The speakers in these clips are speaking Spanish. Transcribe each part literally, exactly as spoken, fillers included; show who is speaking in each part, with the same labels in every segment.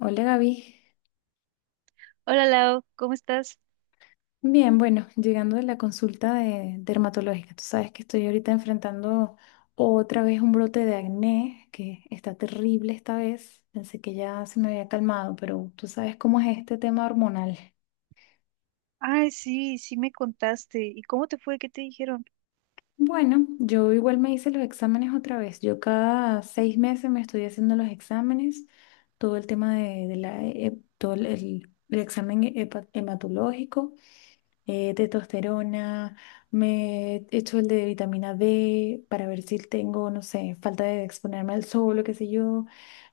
Speaker 1: Hola Gaby.
Speaker 2: Hola Lau, ¿cómo estás?
Speaker 1: Bien, bueno, llegando de la consulta de dermatológica, tú sabes que estoy ahorita enfrentando otra vez un brote de acné que está terrible esta vez. Pensé que ya se me había calmado, pero tú sabes cómo es este tema hormonal.
Speaker 2: Ay, sí, sí me contaste. ¿Y cómo te fue? ¿Qué te dijeron?
Speaker 1: Bueno, yo igual me hice los exámenes otra vez. Yo cada seis meses me estoy haciendo los exámenes, todo el tema de, de la, he- todo el, el- el examen hepa- hematológico. Eh, testosterona, me echo el de vitamina D para ver si tengo, no sé, falta de exponerme al sol o qué sé yo.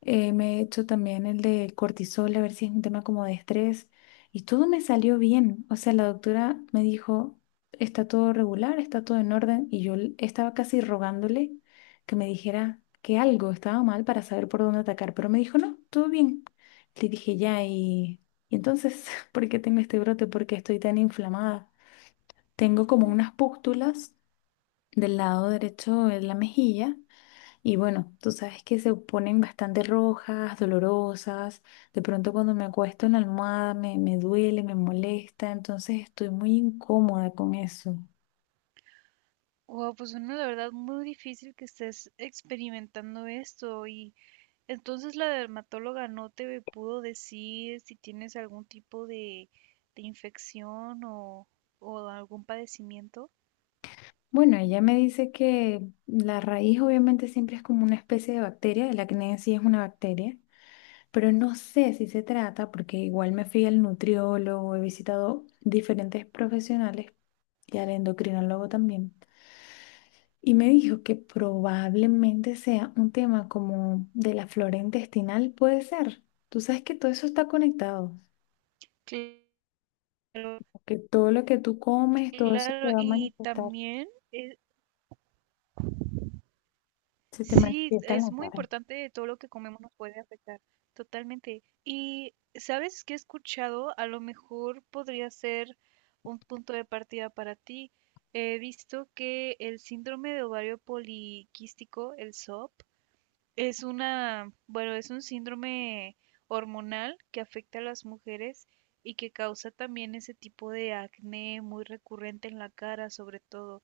Speaker 1: Eh, me echo también el de cortisol, a ver si es un tema como de estrés. Y todo me salió bien. O sea, la doctora me dijo, está todo regular, está todo en orden. Y yo l- estaba casi rogándole que me dijera que algo estaba mal para saber por dónde atacar. Pero me dijo, no, todo bien. Le dije, ya, y... Y entonces, ¿por qué tengo este brote? ¿Por qué estoy tan inflamada? Tengo como unas pústulas del lado derecho de la mejilla y bueno, tú sabes que se ponen bastante rojas, dolorosas. De pronto cuando me acuesto en la almohada me, me duele, me molesta, entonces estoy muy incómoda con eso.
Speaker 2: Wow, pues bueno, la verdad muy difícil que estés experimentando esto. Y entonces la dermatóloga no te pudo decir si tienes algún tipo de, de infección o, o algún padecimiento.
Speaker 1: Bueno, ella me dice que la raíz obviamente siempre es como una especie de bacteria, el acné en sí es una bacteria, pero no sé si se trata, porque igual me fui al nutriólogo, he visitado diferentes profesionales y al endocrinólogo también, y me dijo que probablemente sea un tema como de la flora intestinal, puede ser. Tú sabes que todo eso está conectado,
Speaker 2: Cl- Claro,
Speaker 1: que todo lo que tú comes, todo eso te
Speaker 2: claro.
Speaker 1: va a
Speaker 2: Y
Speaker 1: manifestar,
Speaker 2: también
Speaker 1: se te
Speaker 2: sí,
Speaker 1: manifiesta en
Speaker 2: es
Speaker 1: la
Speaker 2: muy
Speaker 1: cara.
Speaker 2: importante todo lo que comemos nos puede afectar, totalmente. Y sabes que he escuchado, a lo mejor podría ser un punto de partida para ti. He visto que el síndrome de ovario poliquístico, el S O P, es una, bueno, es un síndrome hormonal que afecta a las mujeres y que causa también ese tipo de acné muy recurrente en la cara, sobre todo.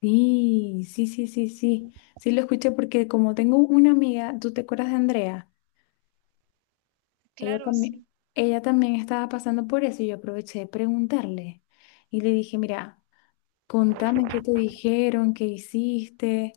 Speaker 1: Sí, sí, sí, sí, sí, sí lo escuché porque como tengo una amiga, ¿tú te acuerdas de Andrea? Ella
Speaker 2: Claro,
Speaker 1: también,
Speaker 2: sí.
Speaker 1: ella también estaba pasando por eso y yo aproveché de preguntarle y le dije, mira, contame qué te dijeron, qué hiciste.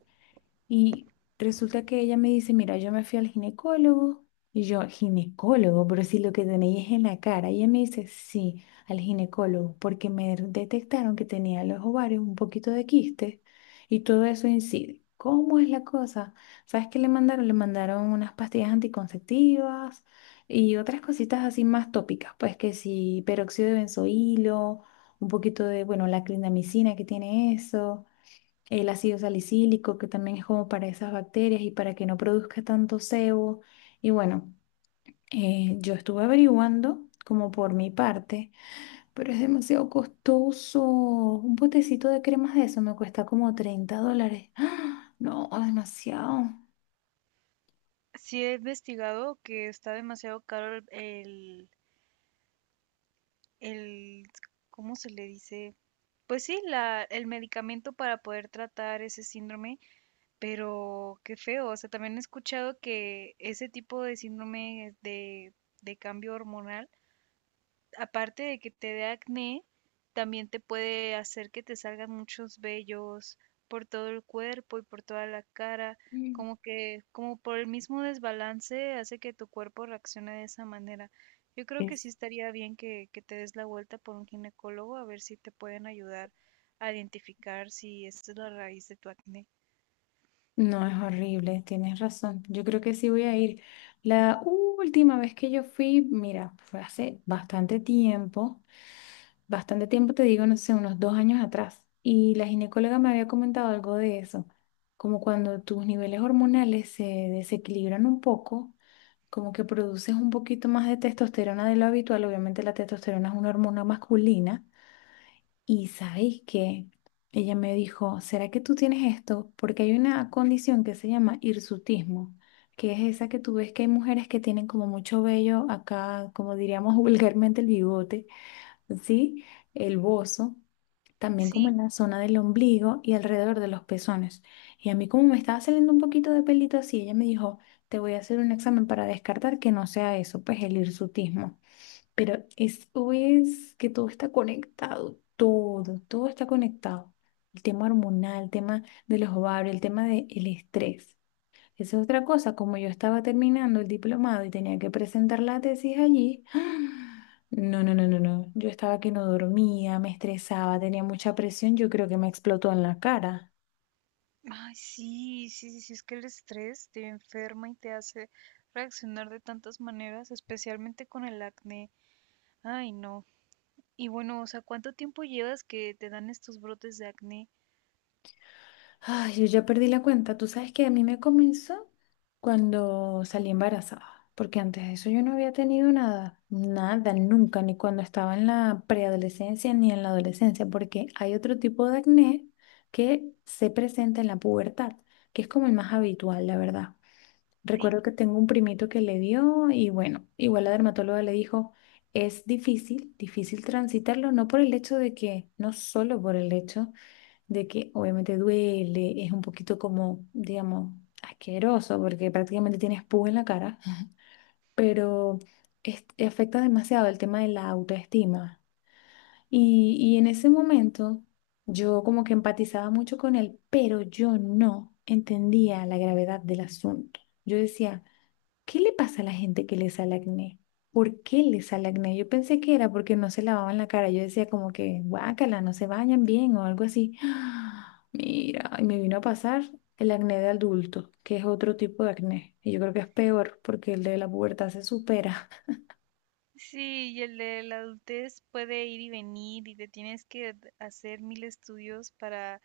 Speaker 1: Y resulta que ella me dice, mira, yo me fui al ginecólogo. Y yo, ginecólogo, pero si lo que tenéis es en la cara. Y ella me dice, sí, al ginecólogo, porque me detectaron que tenía en los ovarios un poquito de quiste y todo eso incide. ¿Cómo es la cosa? ¿Sabes qué le mandaron? Le mandaron unas pastillas anticonceptivas y otras cositas así más tópicas, pues que sí, peróxido de benzoilo, un poquito de, bueno, la clindamicina que tiene eso, el ácido salicílico, que también es como para esas bacterias y para que no produzca tanto sebo. Y bueno, eh, yo estuve averiguando como por mi parte, pero es demasiado costoso. Un potecito de cremas de eso me cuesta como treinta dólares. ¡Ah! No, demasiado.
Speaker 2: Sí he investigado que está demasiado caro el, el, el- ¿cómo se le dice? Pues sí, la, el medicamento para poder tratar ese síndrome, pero qué feo. O sea, también he escuchado que ese tipo de síndrome de, de cambio hormonal, aparte de que te dé acné, también te puede hacer que te salgan muchos vellos por todo el cuerpo y por toda la cara,
Speaker 1: Mm.
Speaker 2: como que, como por el mismo desbalance hace que tu cuerpo reaccione de esa manera. Yo creo que sí
Speaker 1: Es-
Speaker 2: estaría bien que, que te des la vuelta por un ginecólogo a ver si te pueden ayudar a identificar si esta es la raíz de tu acné.
Speaker 1: No, es horrible, tienes razón. Yo creo que sí voy a ir. La última vez que yo fui, mira, fue hace bastante tiempo, bastante tiempo, te digo, no sé, unos dos años atrás. Y la ginecóloga me había comentado algo de eso, como cuando tus niveles hormonales se desequilibran un poco, como que produces un poquito más de testosterona de lo habitual. Obviamente la testosterona es una hormona masculina. Y sabéis que ella me dijo, ¿será que tú tienes esto? Porque hay una condición que se llama hirsutismo, que es esa que tú ves que hay mujeres que tienen como mucho vello acá, como diríamos vulgarmente el bigote, ¿sí? El bozo, también como en
Speaker 2: Sí,
Speaker 1: la zona del ombligo y alrededor de los pezones. Y a mí como me estaba saliendo un poquito de pelito así, ella me dijo, te voy a hacer un examen para descartar que no sea eso, pues el hirsutismo. Pero es, es que todo está conectado, todo, todo está conectado. El tema hormonal, el tema de los ovarios, el tema del estrés. Esa es otra cosa, como yo estaba terminando el diplomado y tenía que presentar la tesis allí, no, no, no, no, no, yo estaba que no dormía, me estresaba, tenía mucha presión, yo creo que me explotó en la cara.
Speaker 2: ay, sí, sí, sí, sí, es que el estrés te enferma y te hace reaccionar de tantas maneras, especialmente con el acné. Ay, no. Y bueno, o sea, ¿cuánto tiempo llevas que te dan estos brotes de acné?
Speaker 1: Ay, yo ya perdí la cuenta. Tú sabes que a mí me comenzó cuando salí embarazada, porque antes de eso yo no había tenido nada, nada, nunca, ni cuando estaba en la preadolescencia ni en la adolescencia, porque hay otro tipo de acné que se presenta en la pubertad, que es como el más habitual, la verdad.
Speaker 2: Sí.
Speaker 1: Recuerdo que tengo un primito que le dio y bueno, igual la dermatóloga le dijo, es difícil, difícil transitarlo, no por el hecho de que, no solo por el hecho de que obviamente duele, es un poquito como, digamos, asqueroso porque prácticamente tienes pus en la cara, pero es- afecta demasiado el tema de la autoestima. Y, y en ese momento yo como que empatizaba mucho con él, pero yo no entendía la gravedad del asunto. Yo decía, ¿qué le pasa a la gente que le sale acné? ¿Por qué le sale acné? Yo pensé que era porque no se lavaban la cara. Yo decía como que, guácala, no se bañan bien o algo así. Mira, y me vino a pasar el acné de adulto, que es otro tipo de acné. Y yo creo que es peor porque el de la pubertad se supera.
Speaker 2: Sí, y el de la adultez puede ir y venir y te tienes que d- hacer mil estudios para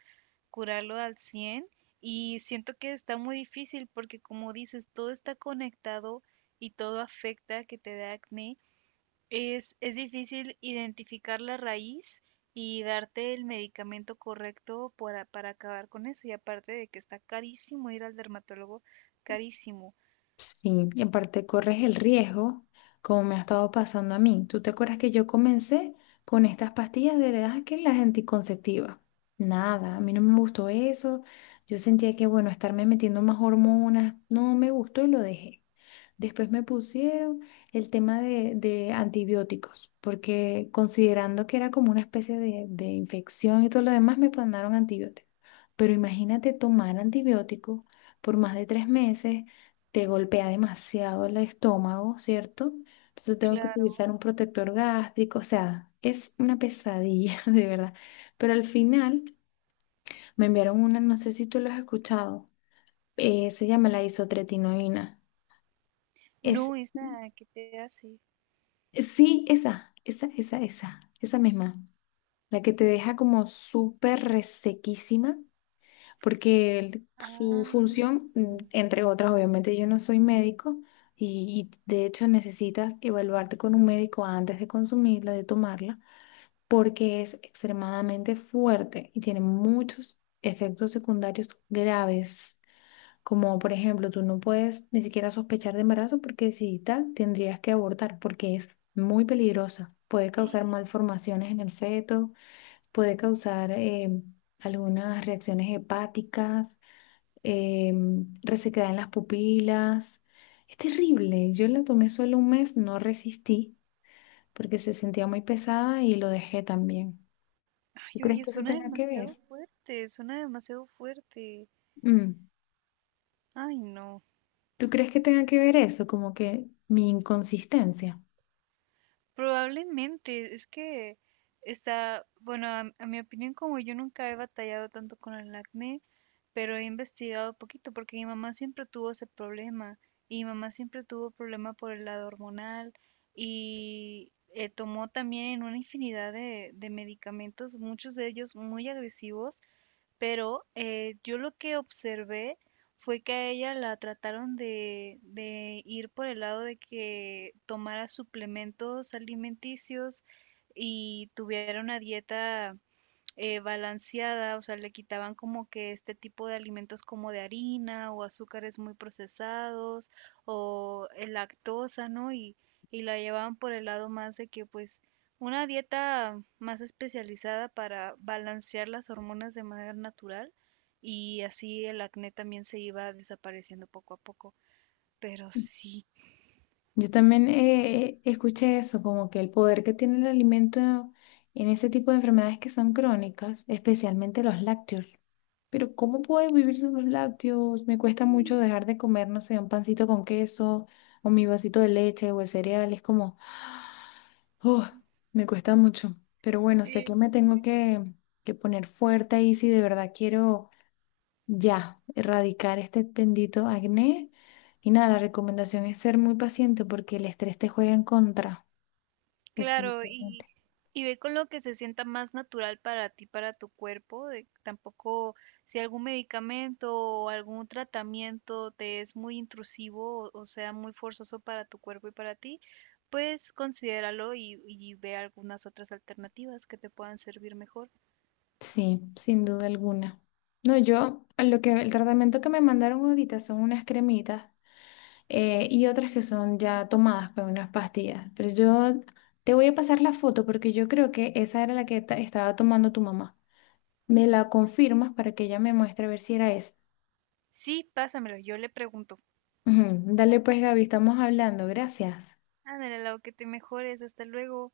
Speaker 2: curarlo al cien, y siento que está muy difícil porque, como dices, todo está conectado y todo afecta que te dé acné. Es, es difícil identificar la raíz y darte el medicamento correcto para, para acabar con eso. Y aparte de que está carísimo ir al dermatólogo, carísimo.
Speaker 1: Sí, y aparte corres el riesgo, como me ha estado pasando a mí. ¿Tú te acuerdas que yo comencé con estas pastillas de edad que las anticonceptivas? Nada, a mí no me gustó eso. Yo sentía que, bueno, estarme metiendo más hormonas, no me gustó y lo dejé. Después me pusieron el tema de, de antibióticos, porque considerando que era como una especie de, de infección y todo lo demás, me mandaron antibióticos. Pero imagínate tomar antibióticos por más de tres meses te golpea demasiado el estómago, ¿cierto? Entonces tengo que
Speaker 2: Claro.
Speaker 1: utilizar un protector gástrico, o sea, es una pesadilla, de verdad. Pero al final me enviaron una, no sé si tú lo has escuchado, eh, se llama la isotretinoína. Es,
Speaker 2: No, esa que te hace.
Speaker 1: sí, esa, esa, esa, esa, esa misma, la que te deja como súper resequísima porque el- su
Speaker 2: Ah,
Speaker 1: función, mm, entre otras, obviamente yo no soy médico y, y de hecho necesitas evaluarte con un médico antes de consumirla, de tomarla, porque es extremadamente fuerte y tiene muchos efectos secundarios graves. Como por ejemplo, tú no puedes ni siquiera sospechar de embarazo porque si tal, tendrías que abortar porque es muy peligrosa. Puede
Speaker 2: sí.
Speaker 1: causar malformaciones en el feto, puede causar eh, algunas reacciones hepáticas, eh, resequedad en las pupilas. Es terrible. Yo la tomé solo un mes, no resistí porque se sentía muy pesada y lo dejé también. ¿Tú
Speaker 2: Ay,
Speaker 1: crees
Speaker 2: oye,
Speaker 1: que eso
Speaker 2: suena
Speaker 1: tenga que
Speaker 2: demasiado
Speaker 1: ver?
Speaker 2: fuerte, suena demasiado fuerte.
Speaker 1: Mm.
Speaker 2: Ay, no.
Speaker 1: ¿Tú crees que tenga que ver eso? Como que mi inconsistencia.
Speaker 2: Probablemente, es que está, bueno, a, a mi opinión, como yo nunca he batallado tanto con el acné, pero he investigado poquito porque mi mamá siempre tuvo ese problema y mi mamá siempre tuvo problema por el lado hormonal y eh, tomó también una infinidad de, de medicamentos, muchos de ellos muy agresivos, pero eh, yo lo que observé fue que a ella la trataron de, de ir por el lado de que tomara suplementos alimenticios y tuviera una dieta eh, balanceada. O sea, le quitaban como que este tipo de alimentos como de harina o azúcares muy procesados o eh, lactosa, ¿no? Y, y la llevaban por el lado más de que pues una dieta más especializada para balancear las hormonas de manera natural, y así el acné también se iba desapareciendo poco a poco. Pero sí,
Speaker 1: Yo también eh, escuché eso, como que el poder que tiene el alimento en ese tipo de enfermedades que son crónicas, especialmente los lácteos. Pero ¿cómo puedo vivir sin los lácteos? Me cuesta mucho dejar de comer, no sé, un pancito con queso o mi vasito de leche o de cereal. Es como, oh, me cuesta mucho. Pero bueno, sé que
Speaker 2: sí,
Speaker 1: me tengo que, que poner fuerte ahí si de verdad quiero ya erradicar este bendito acné. Y nada, la recomendación es ser muy paciente porque el estrés te juega en contra,
Speaker 2: claro. Y,
Speaker 1: definitivamente.
Speaker 2: y ve con lo que se sienta más natural para ti, para tu cuerpo. De- tampoco si algún medicamento o algún tratamiento te es muy intrusivo o, o sea, muy forzoso para tu cuerpo y para ti, pues considéralo y, y ve algunas otras alternativas que te puedan servir mejor.
Speaker 1: Sí, sin duda alguna. No, yo, lo que el tratamiento que me mandaron ahorita son unas cremitas eh, y otras que son ya tomadas con unas pastillas. Pero yo te voy a pasar la foto porque yo creo que esa era la que ta- estaba tomando tu mamá. Me la confirmas para que ella me muestre a ver si era esa.
Speaker 2: Sí, pásamelo, yo le pregunto.
Speaker 1: Ujú. Dale pues, Gaby, estamos hablando. Gracias.
Speaker 2: Ándale, lo que te mejores, hasta luego.